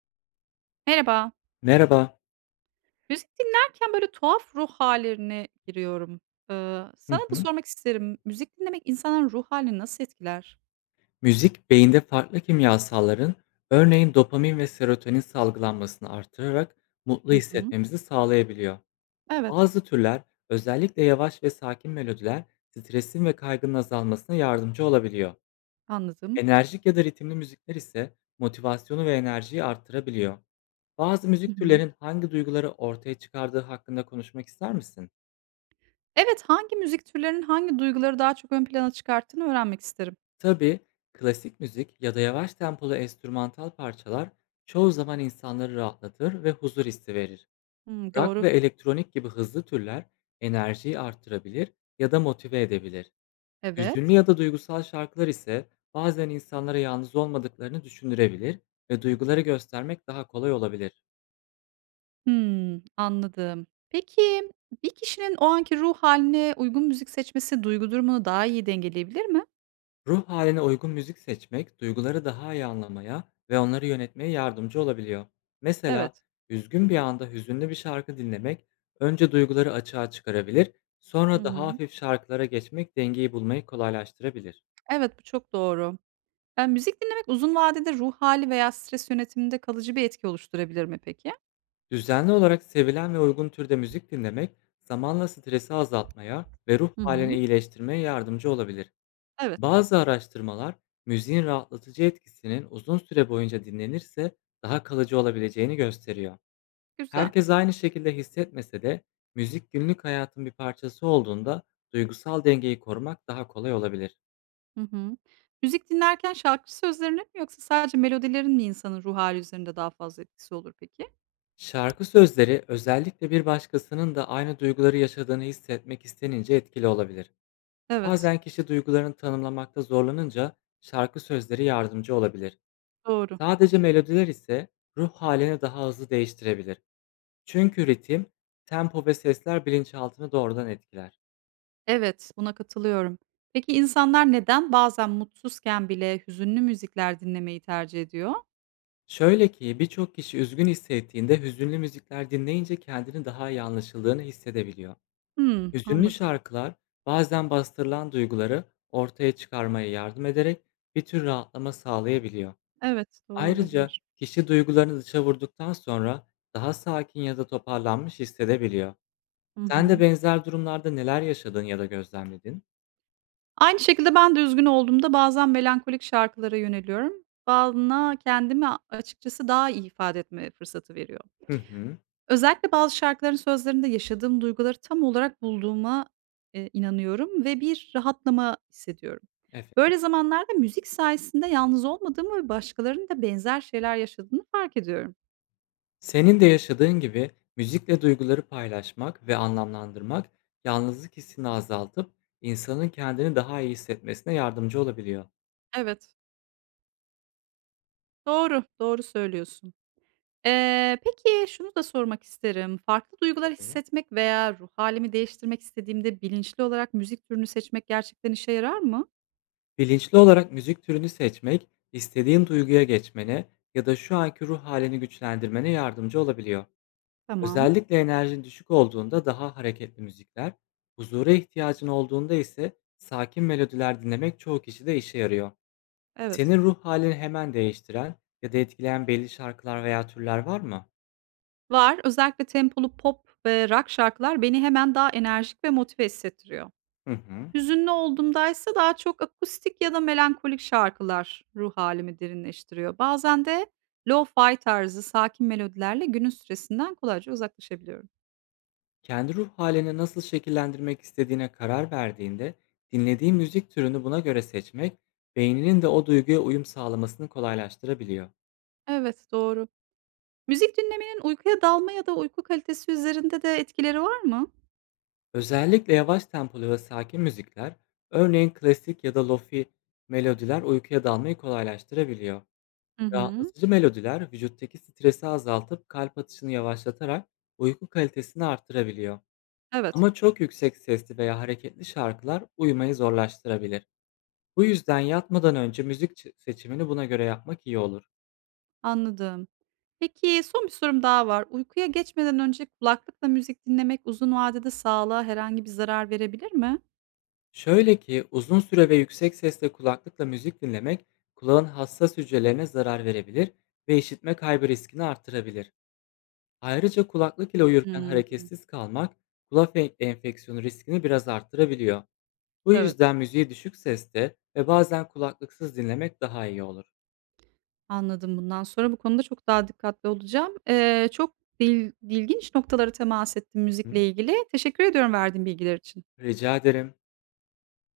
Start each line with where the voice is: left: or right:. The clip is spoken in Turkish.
right: Merhaba.
left: Merhaba.
right: Müzik dinlerken böyle tuhaf ruh hâllerine giriyorum.
left: Hı
right: Sana da
left: hı.
right: sormak isterim. Müzik dinlemek insanın ruh hâlini nasıl etkiler?
left: Müzik beyinde farklı kimyasalların, örneğin dopamin ve serotonin salgılanmasını artırarak mutlu
right: Hı hı.
left: hissetmemizi sağlayabiliyor.
right: Evet,
left: Bazı türler, özellikle yavaş ve sakin melodiler, stresin ve kaygının azalmasına yardımcı olabiliyor.
right: anladım.
left: Enerjik ya da ritimli müzikler ise motivasyonu ve enerjiyi arttırabiliyor. Bazı
right: Hı
left: müzik
right: hı.
left: türlerin hangi duyguları ortaya çıkardığı hakkında konuşmak ister misin?
right: Evet, hangi müzik türlerinin hangi duyguları daha çok ön plana çıkarttığını öğrenmek isterim.
left: Tabii, klasik müzik ya da yavaş tempolu enstrümantal parçalar çoğu zaman insanları rahatlatır ve huzur hissi verir.
right: Hımm,
left: Rock
right: doğru.
left: ve elektronik gibi hızlı türler enerjiyi arttırabilir ya da motive edebilir. Hüzünlü
right: Evet.
left: ya da duygusal şarkılar ise bazen insanlara yalnız olmadıklarını düşündürebilir ve duyguları göstermek daha kolay olabilir.
right: Hımm, anladım. Peki, bir kişinin o anki ruh haline uygun müzik seçmesi duygu durumunu daha iyi dengeleyebilir mi?
left: Ruh haline uygun müzik seçmek, duyguları daha iyi anlamaya ve onları yönetmeye yardımcı olabiliyor. Mesela,
right: Evet.
left: üzgün bir anda hüzünlü bir şarkı dinlemek, önce duyguları açığa çıkarabilir,
right: Hı
left: sonra daha
right: hı.
left: hafif şarkılara geçmek dengeyi bulmayı kolaylaştırabilir.
right: Evet, bu çok doğru. Müzik dinlemek uzun vadede ruh hali veya stres yönetiminde kalıcı bir etki oluşturabilir mi peki?
left: Düzenli olarak sevilen ve uygun türde müzik dinlemek, zamanla stresi azaltmaya ve ruh
right: Hı
left: halini
right: hı.
left: iyileştirmeye yardımcı olabilir.
right: Evet,
left: Bazı araştırmalar, müziğin rahatlatıcı etkisinin uzun süre boyunca dinlenirse daha kalıcı olabileceğini gösteriyor.
right: güzel.
left: Herkes aynı şekilde hissetmese de müzik günlük hayatın bir parçası olduğunda duygusal dengeyi korumak daha kolay olabilir.
right: Hı hı. Müzik dinlerken şarkı sözlerinin mi yoksa sadece melodilerin mi insanın ruh hali üzerinde daha fazla etkisi olur peki?
left: Şarkı sözleri özellikle bir başkasının da aynı duyguları yaşadığını hissetmek istenince etkili olabilir.
right: Evet,
left: Bazen kişi duygularını tanımlamakta zorlanınca şarkı sözleri yardımcı olabilir.
right: doğru.
left: Sadece melodiler ise ruh halini daha hızlı değiştirebilir. Çünkü ritim, tempo ve sesler bilinçaltını doğrudan etkiler.
right: Evet, buna katılıyorum. Peki insanlar neden bazen mutsuzken bile hüzünlü müzikler dinlemeyi tercih ediyor?
left: Şöyle ki birçok kişi üzgün hissettiğinde hüzünlü müzikler dinleyince kendini daha iyi anlaşıldığını hissedebiliyor.
right: Hımm,
left: Hüzünlü
right: anladım.
left: şarkılar bazen bastırılan duyguları ortaya çıkarmaya yardım ederek bir tür rahatlama sağlayabiliyor.
right: Evet, doğru
left: Ayrıca
right: olabilir.
left: kişi duygularını dışa vurduktan sonra daha sakin ya da toparlanmış hissedebiliyor.
right: Hı
left: Sen de
right: hı.
left: benzer durumlarda neler yaşadın ya da gözlemledin?
right: Aynı şekilde ben de üzgün olduğumda bazen melankolik şarkılara yöneliyorum. Bana kendimi açıkçası daha iyi ifade etme fırsatı veriyor.
left: Hı hı.
right: Özellikle bazı şarkıların sözlerinde yaşadığım duyguları tam olarak bulduğuma, inanıyorum ve bir rahatlama hissediyorum.
left: Evet.
right: Böyle zamanlarda müzik sayesinde yalnız olmadığımı ve başkalarının da benzer şeyler yaşadığını fark ediyorum.
left: Senin de yaşadığın gibi müzikle duyguları paylaşmak ve anlamlandırmak yalnızlık hissini azaltıp insanın kendini daha iyi hissetmesine yardımcı olabiliyor.
right: Evet, doğru, doğru söylüyorsun. Peki şunu da sormak isterim. Farklı duygular
left: Tabii.
right: hissetmek veya ruh halimi değiştirmek istediğimde bilinçli olarak müzik türünü seçmek gerçekten işe yarar mı?
left: Bilinçli olarak müzik türünü seçmek, istediğin duyguya geçmene ya da şu anki ruh halini güçlendirmene yardımcı olabiliyor.
right: Tamam,
left: Özellikle enerjin düşük olduğunda daha hareketli müzikler, huzura ihtiyacın olduğunda ise sakin melodiler dinlemek çoğu kişide işe yarıyor.
right: evet.
left: Senin ruh halini hemen değiştiren ya da etkileyen belli şarkılar veya türler var mı?
right: Var, özellikle tempolu pop ve rock şarkılar beni hemen daha enerjik ve motive hissettiriyor.
left: Hı hı.
right: Hüzünlü olduğumda ise daha çok akustik ya da melankolik şarkılar ruh halimi derinleştiriyor. Bazen de lo-fi tarzı sakin melodilerle günün stresinden kolayca uzaklaşabiliyorum.
left: Kendi ruh halini nasıl şekillendirmek istediğine karar verdiğinde, dinlediğin müzik türünü buna göre seçmek, beyninin de o duyguya uyum sağlamasını kolaylaştırabiliyor.
right: Evet, doğru. Müzik dinlemenin uykuya dalma ya da uyku kalitesi üzerinde de etkileri var mı?
left: Özellikle yavaş tempolu ve sakin müzikler, örneğin klasik ya da lofi melodiler uykuya dalmayı kolaylaştırabiliyor.
right: Hı hı.
left: Rahatlatıcı melodiler vücuttaki stresi azaltıp kalp atışını yavaşlatarak uyku kalitesini artırabiliyor.
right: Evet,
left: Ama çok yüksek sesli veya hareketli şarkılar uyumayı zorlaştırabilir. Bu yüzden yatmadan önce seçimini buna göre yapmak iyi olur.
right: anladım. Peki son bir sorum daha var. Uykuya geçmeden önce kulaklıkla müzik dinlemek uzun vadede sağlığa herhangi bir zarar verebilir mi?
left: Şöyle ki uzun süre ve yüksek sesle kulaklıkla müzik dinlemek kulağın hassas hücrelerine zarar verebilir ve işitme kaybı riskini artırabilir. Ayrıca kulaklık ile uyurken
right: Hımm.
left: hareketsiz kalmak enfeksiyonu riskini biraz artırabiliyor. Bu
right: Evet,
left: yüzden müziği düşük seste ve bazen kulaklıksız dinlemek daha iyi olur.
right: anladım. Bundan sonra bu konuda çok daha dikkatli olacağım. Çok dil ilginç noktalara temas ettim
left: Hı?
right: müzikle ilgili. Teşekkür ediyorum verdiğin bilgiler için.
left: Rica ederim.